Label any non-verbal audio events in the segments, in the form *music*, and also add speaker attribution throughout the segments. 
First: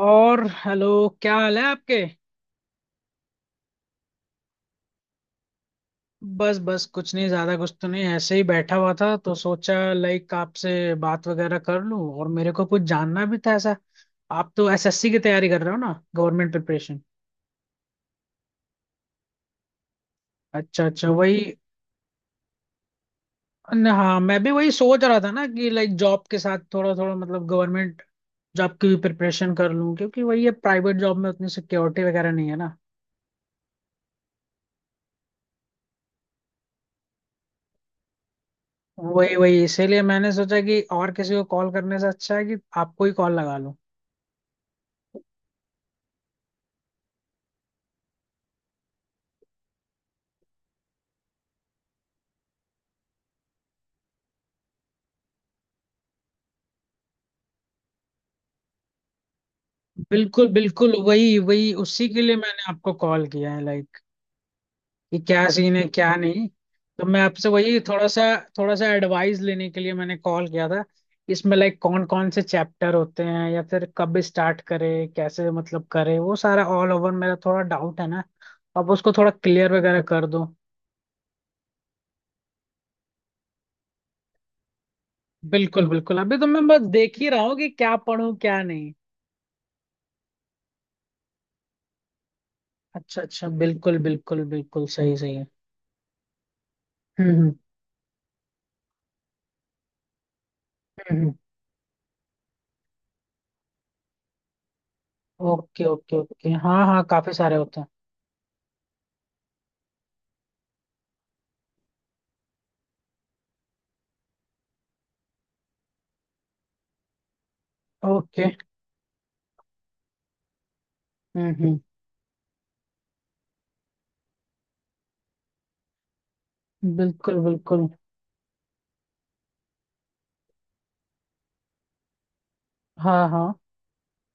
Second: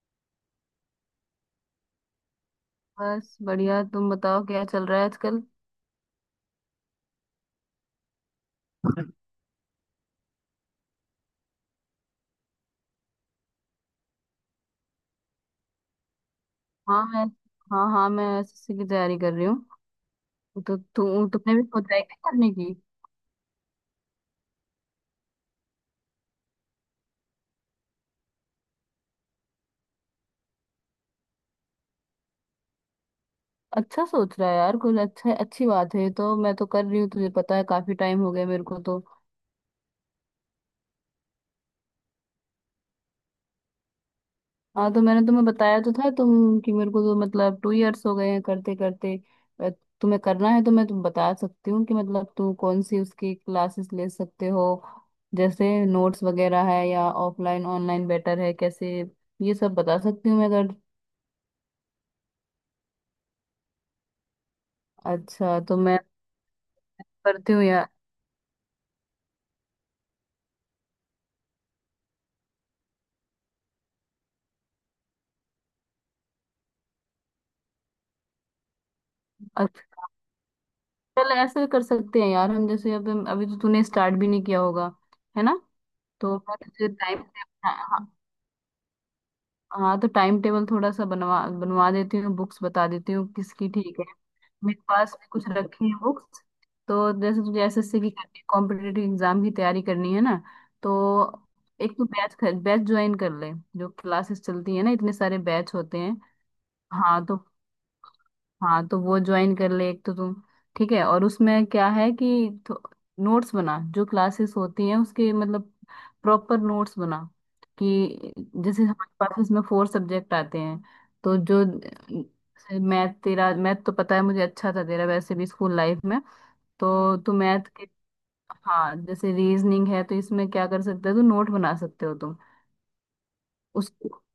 Speaker 1: और हेलो। क्या हाल है आपके।
Speaker 2: बस बढ़िया। तुम बताओ क्या चल रहा है आजकल।
Speaker 1: बस बस कुछ नहीं, ज्यादा कुछ तो नहीं, ऐसे ही बैठा हुआ था तो सोचा आपसे बात वगैरह कर लूं। और मेरे को कुछ जानना भी था ऐसा। आप तो एसएससी की तैयारी कर रहे हो ना, गवर्नमेंट प्रिपरेशन।
Speaker 2: हाँ, मैं, हाँ हाँ मैं एसएससी की तैयारी कर रही हूँ। तो
Speaker 1: अच्छा अच्छा,
Speaker 2: तू
Speaker 1: वही।
Speaker 2: तुमने भी सोचा है क्या करने की।
Speaker 1: हाँ, मैं भी वही सोच रहा था ना कि जॉब के साथ थोड़ा थोड़ा मतलब गवर्नमेंट जॉब की भी प्रिपरेशन कर लूं, क्योंकि वही है, प्राइवेट जॉब में उतनी सिक्योरिटी वगैरह नहीं है ना।
Speaker 2: अच्छा, सोच रहा है यार कुछ। अच्छा, अच्छी बात है। तो मैं तो कर रही हूँ, तुझे पता है काफी टाइम हो गया मेरे को तो।
Speaker 1: वही वही, इसीलिए मैंने सोचा कि और किसी को कॉल करने से अच्छा है कि आपको ही कॉल लगा लूं।
Speaker 2: हाँ तो मैंने तुम्हें बताया तो था तुम कि मेरे को तो मतलब टू इयर्स हो गए हैं करते करते। अ, तुम्हें करना है तो मैं तुम्हें बता सकती हूँ कि मतलब तुम कौन सी उसकी क्लासेस ले सकते हो। जैसे नोट्स वगैरह है या ऑफलाइन ऑनलाइन बेटर है कैसे, ये सब बता सकती हूँ मैं
Speaker 1: बिल्कुल
Speaker 2: अगर।
Speaker 1: बिल्कुल, वही वही, उसी के लिए मैंने आपको कॉल किया है। कि क्या
Speaker 2: अच्छा
Speaker 1: सीन
Speaker 2: तो
Speaker 1: है
Speaker 2: मैं
Speaker 1: क्या नहीं। तो मैं आपसे
Speaker 2: करती हूँ
Speaker 1: वही
Speaker 2: यार।
Speaker 1: थोड़ा सा एडवाइस लेने के लिए मैंने कॉल किया था। इसमें कौन कौन से चैप्टर होते हैं, या फिर कब स्टार्ट करें, कैसे मतलब करें, वो सारा ऑल ओवर मेरा थोड़ा डाउट है ना। अब उसको थोड़ा क्लियर वगैरह
Speaker 2: अच्छा,
Speaker 1: कर दो।
Speaker 2: चल ऐसे कर सकते हैं यार हम। जैसे अभी अभी तो तूने स्टार्ट भी नहीं किया होगा, है ना।
Speaker 1: बिल्कुल बिल्कुल,
Speaker 2: तो
Speaker 1: अभी तो
Speaker 2: मैं
Speaker 1: मैं बस
Speaker 2: तुझे
Speaker 1: देख
Speaker 2: टाइम,
Speaker 1: ही रहा हूँ कि
Speaker 2: हाँ
Speaker 1: क्या
Speaker 2: हाँ,
Speaker 1: पढूं क्या नहीं।
Speaker 2: हाँ, तो टाइम टेबल थोड़ा सा बनवा बनवा देती हूँ, बुक्स बता देती
Speaker 1: अच्छा
Speaker 2: हूँ
Speaker 1: अच्छा,
Speaker 2: किसकी,
Speaker 1: बिल्कुल
Speaker 2: ठीक है।
Speaker 1: बिल्कुल
Speaker 2: मेरे
Speaker 1: बिल्कुल,
Speaker 2: पास
Speaker 1: सही
Speaker 2: भी
Speaker 1: सही
Speaker 2: कुछ
Speaker 1: है।
Speaker 2: रखी है बुक्स। तो
Speaker 1: हम्म
Speaker 2: जैसे
Speaker 1: हम्म
Speaker 2: तुझे एसएससी की करनी है, कॉम्पिटेटिव एग्जाम की तैयारी करनी है ना। तो
Speaker 1: हम्म।
Speaker 2: एक तो बैच, ज्वाइन कर ले। जो क्लासेस चलती है ना, इतने सारे बैच
Speaker 1: ओके
Speaker 2: होते
Speaker 1: ओके
Speaker 2: हैं।
Speaker 1: ओके, हाँ हाँ,
Speaker 2: हाँ
Speaker 1: काफी
Speaker 2: तो,
Speaker 1: सारे होते हैं।
Speaker 2: हाँ तो वो ज्वाइन कर ले एक तो तुम। ठीक है, और उसमें क्या है कि नोट्स बना, जो क्लासेस होती हैं उसके मतलब प्रॉपर नोट्स बना, कि
Speaker 1: ओके।
Speaker 2: जैसे हमारे पास इसमें फोर सब्जेक्ट आते हैं। तो जो
Speaker 1: हम्म।
Speaker 2: मैथ तेरा मैथ तो पता है मुझे अच्छा था तेरा, वैसे भी स्कूल लाइफ में। तो तू
Speaker 1: बिल्कुल
Speaker 2: मैथ के,
Speaker 1: बिल्कुल।
Speaker 2: हाँ जैसे रीजनिंग है तो इसमें क्या कर सकते हो, तो नोट बना सकते हो तुम
Speaker 1: हाँ हाँ।
Speaker 2: उस।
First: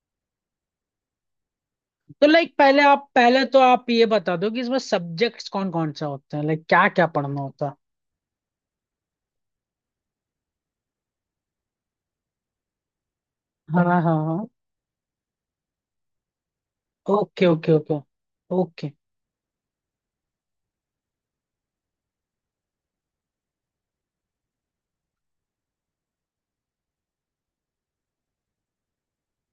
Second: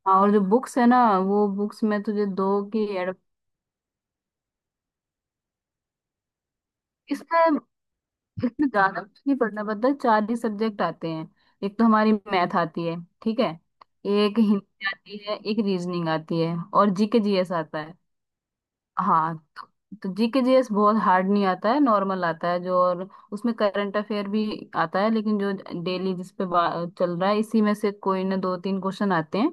Speaker 2: हाँ, और जो बुक्स है ना वो बुक्स में तुझे
Speaker 1: तो
Speaker 2: दो
Speaker 1: पहले
Speaker 2: की
Speaker 1: आप
Speaker 2: एड।
Speaker 1: पहले तो आप ये बता दो कि इसमें सब्जेक्ट्स कौन कौन से होते हैं, क्या क्या पढ़ना
Speaker 2: इसमें,
Speaker 1: होता है।
Speaker 2: इसमें ज्यादा कुछ नहीं पढ़ना पड़ता, चार ही सब्जेक्ट आते हैं। एक तो हमारी मैथ आती है, ठीक है,
Speaker 1: हाँ हाँ हाँ।
Speaker 2: एक हिंदी आती है, एक रीजनिंग आती है, और जीके
Speaker 1: ओके
Speaker 2: जीएस
Speaker 1: ओके
Speaker 2: आता है।
Speaker 1: ओके। ओके
Speaker 2: हाँ, तो जीके जीएस बहुत हार्ड नहीं आता है, नॉर्मल आता है जो। और उसमें करंट अफेयर भी आता है। लेकिन जो डेली चल रहा है, इसी में से कोई ना दो तीन क्वेश्चन आते हैं।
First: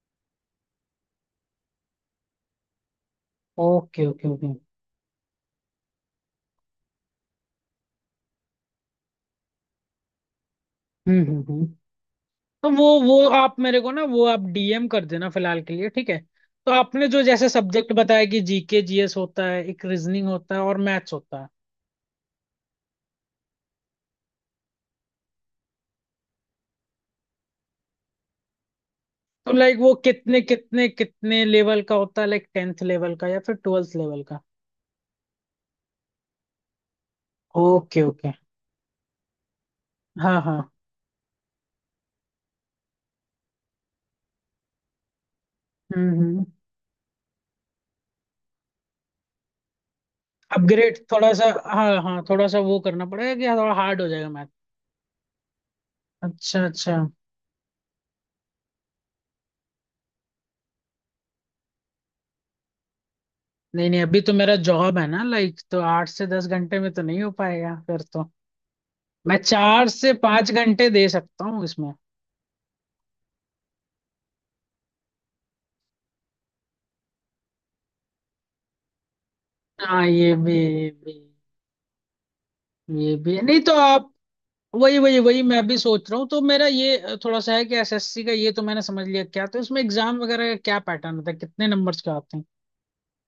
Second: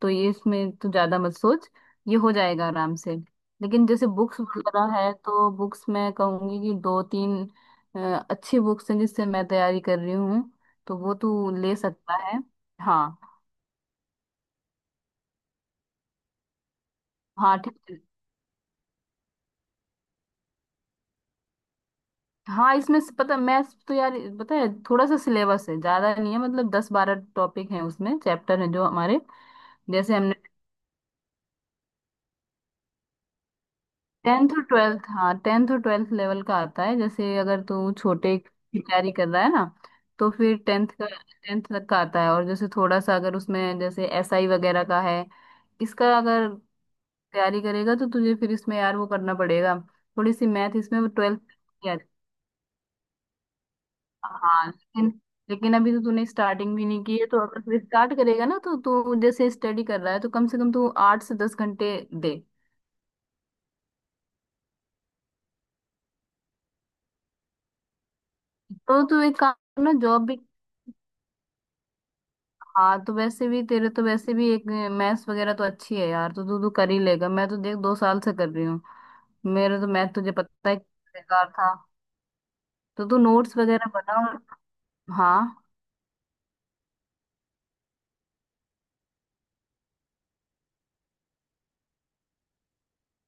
Speaker 2: तो ये इसमें तो ज्यादा मत सोच, ये हो जाएगा आराम से। लेकिन
Speaker 1: ओके
Speaker 2: जैसे
Speaker 1: ओके
Speaker 2: बुक्स
Speaker 1: ओके।
Speaker 2: वगैरह है तो बुक्स, मैं कहूंगी कि दो तीन अ, अच्छी बुक्स हैं जिससे मैं तैयारी कर रही हूँ, तो वो
Speaker 1: हम्म हम्म
Speaker 2: तू
Speaker 1: हम्म।
Speaker 2: ले सकता है।
Speaker 1: तो वो
Speaker 2: हाँ,
Speaker 1: आप मेरे को ना, वो आप डीएम कर देना फिलहाल के लिए, ठीक है। तो आपने जो जैसे
Speaker 2: हाँ ठीक
Speaker 1: सब्जेक्ट
Speaker 2: है।
Speaker 1: बताया, कि जीके जीएस होता है, एक रीजनिंग होता है और मैथ्स होता है।
Speaker 2: हाँ इसमें से- पता, मैथ्स तो यार पता है, थोड़ा सा सिलेबस है, ज्यादा नहीं है, मतलब दस बारह टॉपिक हैं उसमें, चैप्टर हैं जो हमारे।
Speaker 1: तो वो
Speaker 2: जैसे हमने,
Speaker 1: कितने कितने कितने लेवल का होता है? टेंथ लेवल का या फिर ट्वेल्थ लेवल का?
Speaker 2: टेंथ और ट्वेल्थ, हाँ टेंथ और ट्वेल्थ लेवल का आता है। जैसे अगर तू
Speaker 1: ओके ओके।
Speaker 2: छोटे की तैयारी कर रहा है ना तो
Speaker 1: हाँ
Speaker 2: फिर
Speaker 1: हाँ।
Speaker 2: टेंथ का, टेंथ तक का आता है। और जैसे थोड़ा सा अगर उसमें जैसे एसआई वगैरह का है, इसका
Speaker 1: हम्म।
Speaker 2: अगर तैयारी करेगा तो तुझे फिर इसमें यार वो करना पड़ेगा, थोड़ी सी मैथ
Speaker 1: अपग्रेड
Speaker 2: इसमें
Speaker 1: थोड़ा
Speaker 2: ट्वेल्थ
Speaker 1: सा। हाँ
Speaker 2: यार।
Speaker 1: हाँ, थोड़ा सा वो करना पड़ेगा कि थोड़ा हार्ड हो जाएगा मैथ।
Speaker 2: हाँ लेकिन, लेकिन अभी तो तूने
Speaker 1: अच्छा
Speaker 2: स्टार्टिंग भी
Speaker 1: अच्छा।
Speaker 2: नहीं की है, तो अगर फिर स्टार्ट करेगा ना तो तू जैसे स्टडी कर रहा है, तो कम से कम तू आठ से दस घंटे दे।
Speaker 1: नहीं नहीं, अभी तो मेरा जॉब है ना तो 8 से 10 घंटे में तो नहीं हो पाएगा फिर तो।
Speaker 2: तो तू एक
Speaker 1: मैं
Speaker 2: काम
Speaker 1: चार
Speaker 2: ना,
Speaker 1: से
Speaker 2: जॉब भी,
Speaker 1: पांच घंटे दे सकता हूँ इसमें।
Speaker 2: हाँ तो वैसे भी तेरे, तो वैसे भी एक मैथ्स वगैरह तो अच्छी है यार, तो तू तू कर ही लेगा। मैं तो देख दो साल से कर रही हूँ, मेरा तो
Speaker 1: हाँ,
Speaker 2: मैथ तुझे
Speaker 1: ये भी,
Speaker 2: पता है
Speaker 1: ये भी,
Speaker 2: बेकार था। तो
Speaker 1: ये
Speaker 2: तू
Speaker 1: भी है।
Speaker 2: नोट्स
Speaker 1: नहीं तो
Speaker 2: वगैरह
Speaker 1: आप,
Speaker 2: बना। और
Speaker 1: वही वही
Speaker 2: हाँ
Speaker 1: वही, मैं भी सोच रहा हूँ। तो मेरा ये थोड़ा सा है कि एसएससी का ये तो मैंने समझ लिया, क्या तो इसमें एग्जाम वगैरह का क्या पैटर्न होता है, कितने नंबर्स का आते हैं।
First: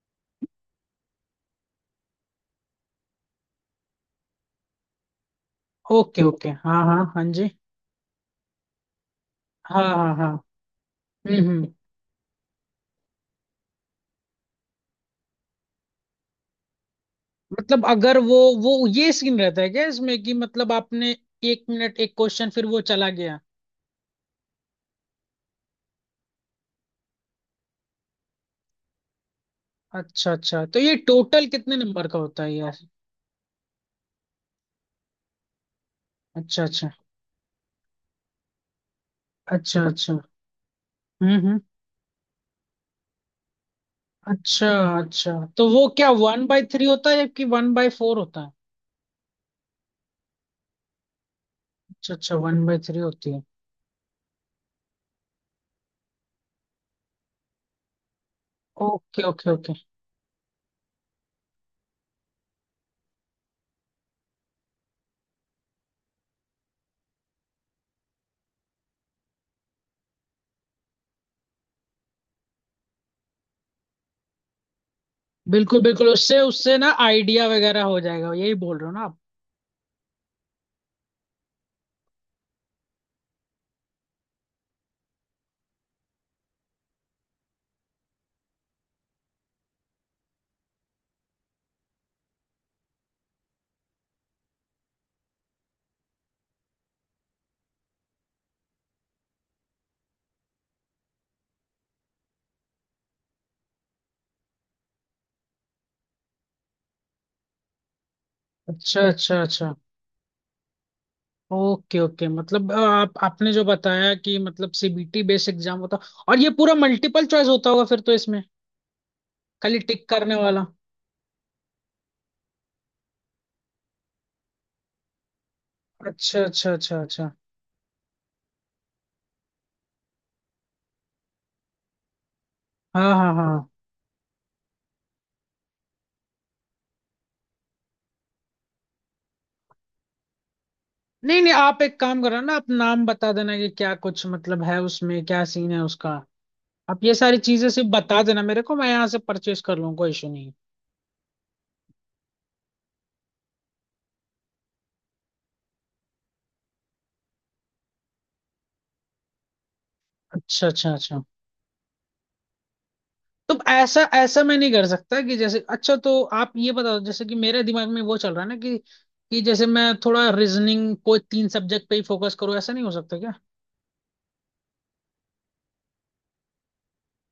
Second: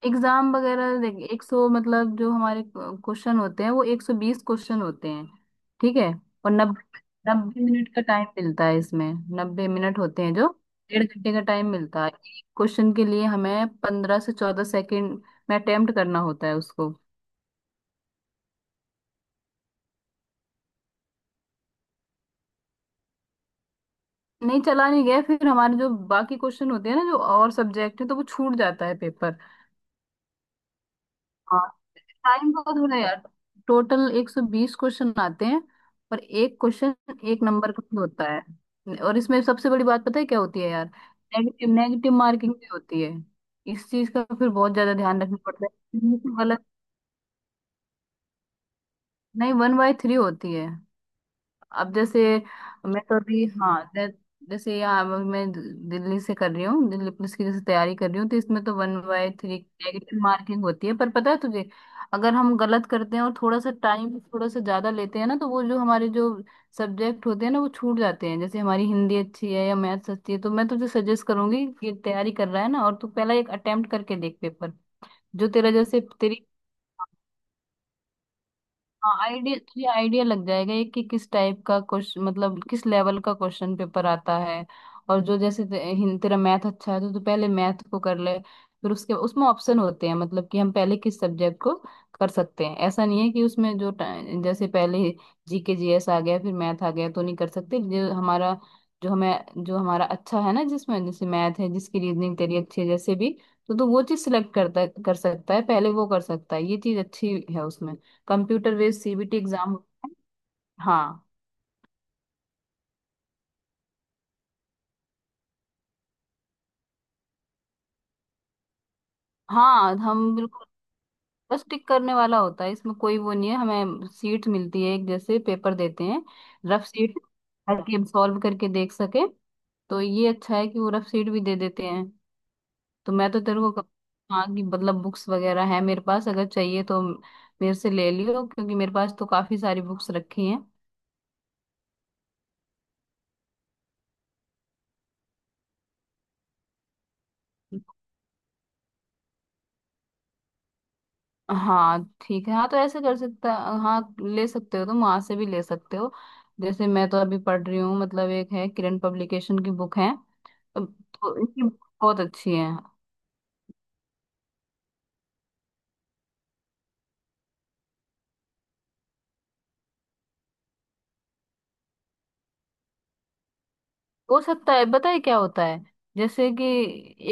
Speaker 2: एग्जाम वगैरह देख, एक सौ मतलब जो हमारे क्वेश्चन होते हैं वो एक सौ बीस क्वेश्चन होते हैं, ठीक है।
Speaker 1: ओके ओके,
Speaker 2: और
Speaker 1: हाँ
Speaker 2: नब्बे,
Speaker 1: हाँ हाँ जी।
Speaker 2: नब्बे मिनट का टाइम मिलता है इसमें, नब्बे
Speaker 1: हाँ
Speaker 2: मिनट
Speaker 1: हाँ
Speaker 2: होते
Speaker 1: हाँ।
Speaker 2: हैं जो डेढ़ घंटे का टाइम
Speaker 1: हम्म।
Speaker 2: मिलता है। एक क्वेश्चन के लिए हमें पंद्रह से चौदह सेकेंड में अटेम्प्ट करना होता है उसको।
Speaker 1: मतलब अगर वो ये सीन रहता है क्या इसमें कि मतलब आपने 1 मिनट 1 क्वेश्चन, फिर वो चला गया।
Speaker 2: नहीं चला नहीं गया, फिर हमारे जो बाकी क्वेश्चन होते हैं ना, जो और सब्जेक्ट है, तो वो छूट जाता है पेपर।
Speaker 1: अच्छा अच्छा, तो ये टोटल
Speaker 2: हाँ
Speaker 1: कितने नंबर का होता
Speaker 2: टाइम
Speaker 1: है
Speaker 2: बहुत
Speaker 1: यार।
Speaker 2: हो रहा है यार। टोटल 120 क्वेश्चन आते हैं, और एक
Speaker 1: अच्छा अच्छा
Speaker 2: क्वेश्चन, एक नंबर का भी होता है। और इसमें सबसे
Speaker 1: अच्छा
Speaker 2: बड़ी बात
Speaker 1: अच्छा।
Speaker 2: पता है क्या होती है यार,
Speaker 1: हम्म।
Speaker 2: नेगेटिव नेगेटिव मार्किंग भी होती है। इस चीज का फिर
Speaker 1: अच्छा
Speaker 2: बहुत ज्यादा ध्यान
Speaker 1: अच्छा।
Speaker 2: रखना पड़ता
Speaker 1: तो वो क्या
Speaker 2: है,
Speaker 1: वन बाई
Speaker 2: गलत।
Speaker 1: थ्री होता है या कि 1/4 होता है?
Speaker 2: नहीं, वन बाय थ्री होती है। अब
Speaker 1: अच्छा
Speaker 2: जैसे
Speaker 1: अच्छा, 1/3
Speaker 2: मैं तो
Speaker 1: होती है।
Speaker 2: अभी, जैसे यहाँ अब मैं दिल्ली से कर रही हूँ, दिल्ली पुलिस की जैसे तैयारी कर रही हूँ, तो इसमें तो one
Speaker 1: okay
Speaker 2: by
Speaker 1: okay
Speaker 2: three
Speaker 1: okay.
Speaker 2: Negative marking होती है। पर पता है तुझे, अगर हम गलत करते हैं और थोड़ा सा टाइम थोड़ा सा ज्यादा लेते हैं ना तो वो जो हमारे जो सब्जेक्ट होते हैं ना वो छूट जाते हैं। जैसे हमारी हिंदी अच्छी है या मैथ्स अच्छी है, तो मैं तुझे सजेस्ट करूंगी कि तैयारी कर रहा है ना, और तू पहला एक अटेम्प्ट करके देख पेपर, जो तेरा
Speaker 1: बिल्कुल
Speaker 2: जैसे
Speaker 1: बिल्कुल, उससे
Speaker 2: तेरी।
Speaker 1: उससे ना आइडिया वगैरह हो जाएगा, यही बोल रहे हो ना
Speaker 2: हाँ,
Speaker 1: आप।
Speaker 2: आइडिया थोड़ी आइडिया लग जाएगा ये, कि किस टाइप का क्वेश्चन मतलब किस लेवल का क्वेश्चन पेपर आता है। और जो जैसे तेरा मैथ अच्छा है तो तू पहले मैथ को कर ले, फिर उसके उसमें ऑप्शन होते हैं मतलब कि हम पहले किस सब्जेक्ट को कर सकते हैं। ऐसा नहीं है कि उसमें जैसे पहले जीके जीएस आ गया फिर मैथ आ गया तो नहीं कर सकते। जो हमारा, जो हमें, जो हमारा अच्छा है ना जिसमें जैसे मैथ है, जिसकी रीजनिंग तेरी अच्छी है जैसे भी, तो तू वो चीज सिलेक्ट करता कर सकता है, पहले वो कर सकता है, ये चीज अच्छी है उसमें। कंप्यूटर
Speaker 1: अच्छा
Speaker 2: बेस्ड
Speaker 1: अच्छा
Speaker 2: सीबीटी एग्जाम
Speaker 1: अच्छा।
Speaker 2: होता है। हाँ,
Speaker 1: ओके ओके, मतलब आप आपने जो बताया कि मतलब सीबीटी बेस एग्जाम होता, और ये पूरा मल्टीपल चॉइस होता होगा फिर तो इसमें, खाली
Speaker 2: हाँ
Speaker 1: टिक करने
Speaker 2: हम
Speaker 1: वाला।
Speaker 2: बिल्कुल, बस टिक करने वाला होता है, इसमें कोई वो नहीं है। हमें सीट मिलती है एक, जैसे पेपर देते हैं,
Speaker 1: अच्छा अच्छा
Speaker 2: रफ
Speaker 1: अच्छा
Speaker 2: सीट,
Speaker 1: अच्छा।
Speaker 2: ताकि हम सॉल्व करके देख सके। तो ये अच्छा है कि वो रफ सीट भी दे देते हैं। तो
Speaker 1: हाँ
Speaker 2: मैं
Speaker 1: हाँ
Speaker 2: तो तेरे
Speaker 1: हाँ।
Speaker 2: को हाँ कि मतलब बुक्स वगैरह है मेरे पास, अगर चाहिए तो मेरे से ले लियो, क्योंकि मेरे पास तो काफी सारी बुक्स रखी हैं।
Speaker 1: नहीं नहीं, आप एक काम करो ना, आप नाम बता देना कि क्या कुछ मतलब है उसमें, क्या सीन है उसका। आप ये सारी चीजें सिर्फ बता देना मेरे को, मैं यहाँ से परचेस कर लूँ, कोई इशू नहीं है।
Speaker 2: हाँ ठीक है, हाँ तो ऐसे कर सकता, हाँ ले सकते हो तुम, वहां से भी ले सकते हो। जैसे मैं तो अभी पढ़ रही हूँ, मतलब एक है किरण पब्लिकेशन की बुक है
Speaker 1: अच्छा अच्छा
Speaker 2: अब,
Speaker 1: अच्छा।
Speaker 2: तो इनकी book बहुत अच्छी है।
Speaker 1: तो ऐसा ऐसा मैं नहीं कर सकता कि जैसे, अच्छा तो आप ये बताओ, जैसे कि मेरे दिमाग में वो चल रहा है ना कि जैसे मैं थोड़ा रीजनिंग, कोई 3 सब्जेक्ट पे ही फोकस करूँ, ऐसा नहीं हो सकता क्या।
Speaker 2: हो सकता है, पता है क्या होता है, जैसे कि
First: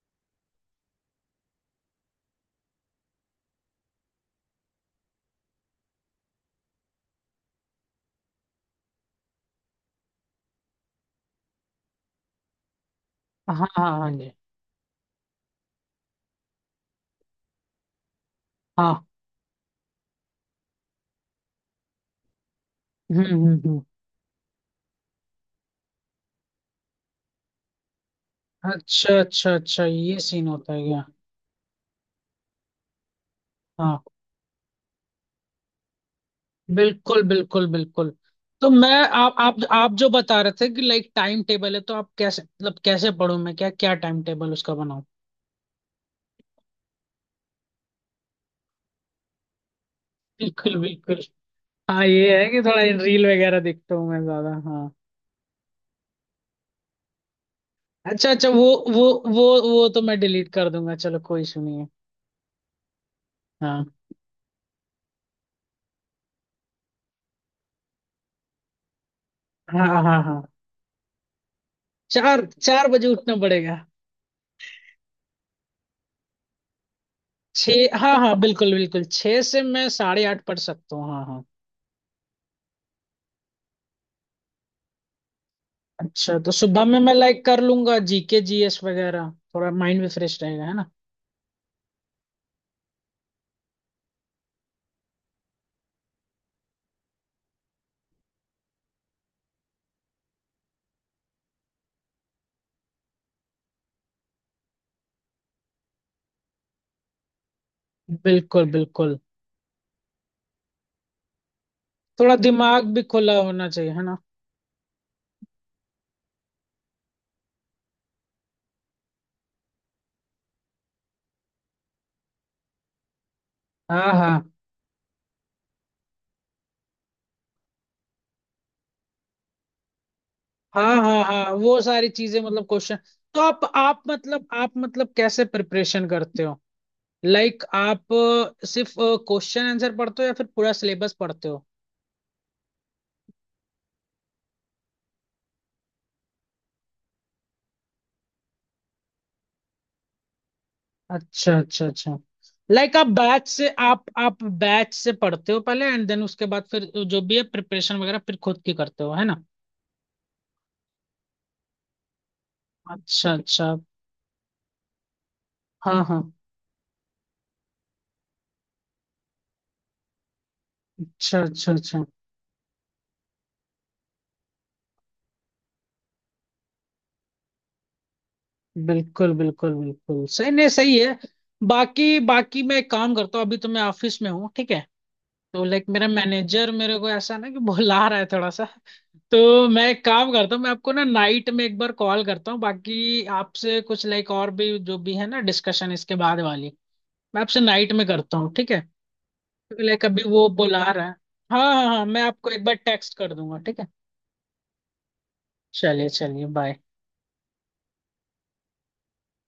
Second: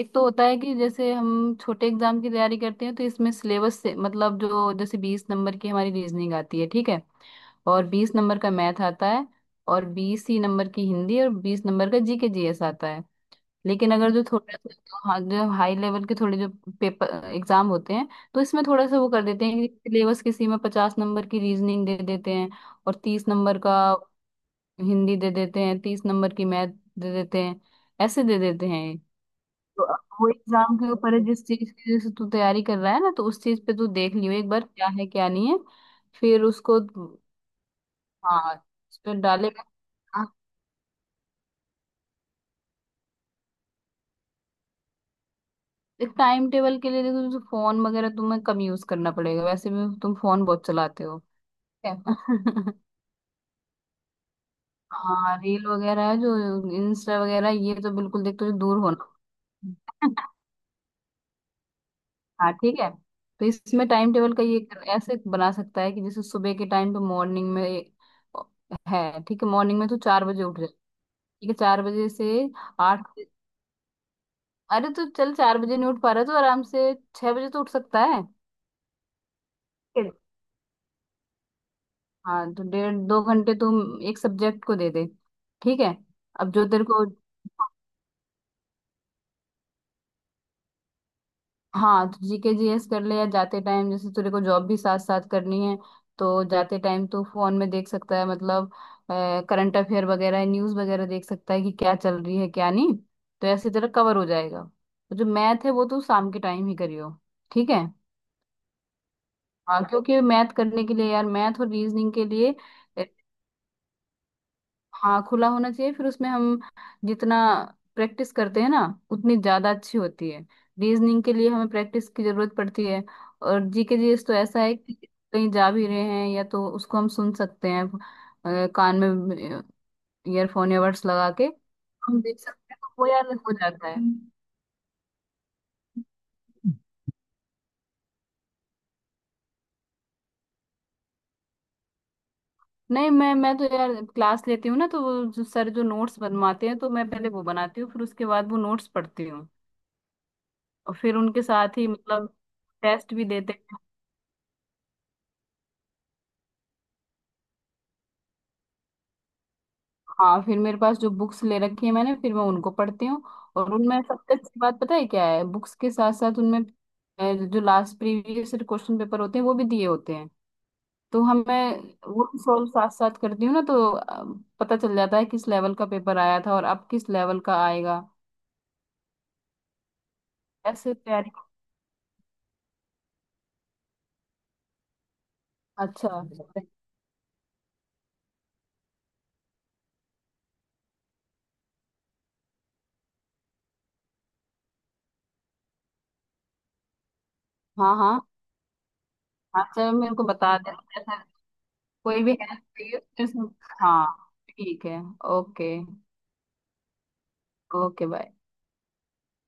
Speaker 2: एक तो होता है कि जैसे हम छोटे एग्जाम की तैयारी करते हैं, तो इसमें सिलेबस से मतलब जो जैसे बीस नंबर की हमारी रीजनिंग आती है, ठीक है, और बीस नंबर का मैथ आता है, और बीस ही नंबर की हिंदी, और बीस नंबर का जीके जीएस आता है।
Speaker 1: हाँ हाँ
Speaker 2: लेकिन
Speaker 1: हाँ
Speaker 2: अगर जो
Speaker 1: जी।
Speaker 2: थोड़ा सा जो, हाँ जो हाई लेवल के थोड़े जो पेपर एग्जाम होते हैं, तो इसमें थोड़ा
Speaker 1: हाँ।
Speaker 2: सा वो कर देते हैं कि सिलेबस किसी में पचास नंबर की रीजनिंग दे देते हैं, और तीस नंबर का
Speaker 1: हम्म।
Speaker 2: हिंदी दे देते हैं, तीस नंबर की मैथ दे देते हैं, ऐसे दे देते हैं।
Speaker 1: अच्छा अच्छा
Speaker 2: तो
Speaker 1: अच्छा,
Speaker 2: अब
Speaker 1: ये
Speaker 2: वो
Speaker 1: सीन होता
Speaker 2: एग्जाम
Speaker 1: है
Speaker 2: के
Speaker 1: क्या।
Speaker 2: ऊपर है, जिस चीज की जैसे तू तैयारी कर रहा है ना, तो उस चीज पे तू
Speaker 1: हाँ,
Speaker 2: देख लियो एक बार क्या है क्या नहीं है, फिर उसको।
Speaker 1: बिल्कुल बिल्कुल बिल्कुल।
Speaker 2: हाँ
Speaker 1: तो मैं,
Speaker 2: उस पर
Speaker 1: आप आप
Speaker 2: डालेगा।
Speaker 1: आप जो बता रहे थे कि टाइम टेबल है, तो आप कैसे, मतलब कैसे पढूं मैं, क्या क्या टाइम टेबल उसका बनाऊं।
Speaker 2: एक टाइम टेबल के लिए देखो, जैसे फोन वगैरह तुम्हें कम यूज करना पड़ेगा, वैसे भी तुम फोन बहुत
Speaker 1: बिल्कुल
Speaker 2: चलाते हो,
Speaker 1: बिल्कुल।
Speaker 2: ठीक
Speaker 1: हाँ ये है कि
Speaker 2: है?
Speaker 1: थोड़ा
Speaker 2: *laughs*
Speaker 1: रील वगैरह देखता हूँ मैं ज्यादा, हाँ।
Speaker 2: हाँ रील वगैरह है जो, इंस्टा वगैरह ये तो बिल्कुल
Speaker 1: अच्छा
Speaker 2: देखते
Speaker 1: अच्छा,
Speaker 2: हो, दूर
Speaker 1: वो
Speaker 2: होना।
Speaker 1: वो वो तो मैं
Speaker 2: *laughs*
Speaker 1: डिलीट कर दूंगा, चलो कोई इशू नहीं है।
Speaker 2: हाँ ठीक है। तो इसमें
Speaker 1: हाँ
Speaker 2: टाइम टेबल का ये ऐसे बना सकता है कि जैसे सुबह के टाइम पे, मॉर्निंग में है ठीक है। मॉर्निंग
Speaker 1: हाँ
Speaker 2: में तो
Speaker 1: हाँ।
Speaker 2: चार
Speaker 1: हाँ,
Speaker 2: बजे उठ जाए, ठीक है, चार बजे से
Speaker 1: चार चार
Speaker 2: आठ।
Speaker 1: बजे उठना पड़ेगा।
Speaker 2: अरे तो चल, चार बजे नहीं उठ पा रहा है तो आराम से छह बजे तो उठ
Speaker 1: छः,
Speaker 2: सकता
Speaker 1: हाँ हाँ, बिल्कुल बिल्कुल, छः से मैं
Speaker 2: है।
Speaker 1: साढ़े आठ पढ़ सकता हूँ, हाँ हाँ।
Speaker 2: हाँ, तो डेढ़ दो घंटे तुम एक सब्जेक्ट को दे दे, ठीक है।
Speaker 1: अच्छा, तो
Speaker 2: अब जो
Speaker 1: सुबह
Speaker 2: तेरे
Speaker 1: में
Speaker 2: को,
Speaker 1: मैं कर लूंगा जीके जीएस वगैरह, थोड़ा माइंड भी फ्रेश रहेगा है ना।
Speaker 2: हाँ तो जीके जीएस कर ले, या जाते टाइम जैसे तेरे को जॉब भी साथ साथ करनी है, तो जाते टाइम तू फोन में देख सकता है मतलब करंट अफेयर वगैरह, न्यूज वगैरह देख सकता है कि क्या चल रही है क्या नहीं। तो ऐसे तेरा कवर हो जाएगा। तो जो मैथ है वो तू शाम के टाइम ही करियो, ठीक है।
Speaker 1: बिल्कुल बिल्कुल।
Speaker 2: हाँ, क्योंकि मैथ करने के लिए यार, मैथ और रीजनिंग के
Speaker 1: थोड़ा
Speaker 2: लिए,
Speaker 1: दिमाग भी खुला होना चाहिए है ना।
Speaker 2: हाँ खुला होना चाहिए। फिर उसमें हम जितना प्रैक्टिस करते हैं ना, उतनी ज्यादा अच्छी होती है। रीजनिंग के लिए हमें प्रैक्टिस की जरूरत पड़ती है। और जीके
Speaker 1: हाँ
Speaker 2: जीएस तो
Speaker 1: हाँ
Speaker 2: ऐसा है कि कहीं जा भी रहे हैं या तो उसको हम सुन सकते हैं, कान में ईयरफोन
Speaker 1: हाँ।
Speaker 2: ईयरबड्स
Speaker 1: हाँ
Speaker 2: लगा के
Speaker 1: हाँ, वो सारी
Speaker 2: हम देख
Speaker 1: चीजें, मतलब
Speaker 2: सकते हैं, तो
Speaker 1: क्वेश्चन।
Speaker 2: वो यार
Speaker 1: तो
Speaker 2: हो
Speaker 1: आप
Speaker 2: जाता है।
Speaker 1: आप
Speaker 2: हम्म।
Speaker 1: मतलब आप मतलब कैसे प्रिपरेशन करते हो? आप सिर्फ क्वेश्चन आंसर पढ़ते हो या फिर पूरा सिलेबस पढ़ते हो?
Speaker 2: नहीं, मैं तो यार क्लास लेती हूँ ना, तो वो जो सर जो नोट्स बनवाते हैं तो मैं पहले वो बनाती हूँ, फिर उसके बाद वो नोट्स पढ़ती हूँ। और फिर उनके
Speaker 1: अच्छा
Speaker 2: साथ
Speaker 1: अच्छा
Speaker 2: ही
Speaker 1: अच्छा।
Speaker 2: मतलब
Speaker 1: आप
Speaker 2: टेस्ट भी
Speaker 1: बैच
Speaker 2: देते
Speaker 1: से
Speaker 2: हैं।
Speaker 1: आप आप बैच से पढ़ते हो पहले एंड देन उसके बाद, फिर जो भी है प्रिपरेशन वगैरह फिर खुद की करते हो है ना।
Speaker 2: हाँ फिर मेरे पास जो बुक्स ले रखी है मैंने, फिर मैं उनको पढ़ती हूँ।
Speaker 1: अच्छा
Speaker 2: और
Speaker 1: अच्छा।
Speaker 2: उनमें सबसे अच्छी बात पता है क्या है, बुक्स के
Speaker 1: हाँ
Speaker 2: साथ
Speaker 1: हाँ।
Speaker 2: साथ उनमें जो लास्ट प्रीवियस क्वेश्चन पेपर होते हैं वो भी दिए होते हैं। तो
Speaker 1: अच्छा अच्छा
Speaker 2: हमें
Speaker 1: अच्छा।
Speaker 2: वो सॉल्व साथ साथ करती हूँ ना, तो पता चल जाता है किस लेवल का पेपर आया था और अब किस लेवल का आएगा।
Speaker 1: बिल्कुल बिल्कुल बिल्कुल, सही, नहीं
Speaker 2: ऐसे
Speaker 1: सही है।
Speaker 2: तैयारी।
Speaker 1: बाकी बाकी मैं एक काम करता हूँ, अभी तो मैं ऑफिस में हूँ ठीक है। तो मेरा
Speaker 2: अच्छा,
Speaker 1: मैनेजर मेरे को ऐसा ना कि बुला रहा है थोड़ा सा। तो मैं एक काम करता हूँ, मैं आपको ना नाइट में 1 बार कॉल करता हूँ, बाकी आपसे कुछ और भी जो भी है ना डिस्कशन, इसके बाद वाली मैं आपसे नाइट
Speaker 2: हाँ
Speaker 1: में
Speaker 2: हाँ,
Speaker 1: करता हूँ, ठीक है। क्योंकि
Speaker 2: अच्छा मेरे
Speaker 1: अभी
Speaker 2: को
Speaker 1: वो
Speaker 2: बता
Speaker 1: बुला
Speaker 2: देना
Speaker 1: रहा है।
Speaker 2: ऐसा
Speaker 1: हाँ हाँ हाँ, मैं
Speaker 2: कोई भी
Speaker 1: आपको
Speaker 2: हेल्प
Speaker 1: एक बार
Speaker 2: चाहिए
Speaker 1: टेक्स्ट
Speaker 2: तो
Speaker 1: कर
Speaker 2: इसमें-,
Speaker 1: दूंगा, ठीक है।
Speaker 2: हाँ ठीक है। ओके।
Speaker 1: चलिए चलिए, बाय।
Speaker 2: Okay, bye.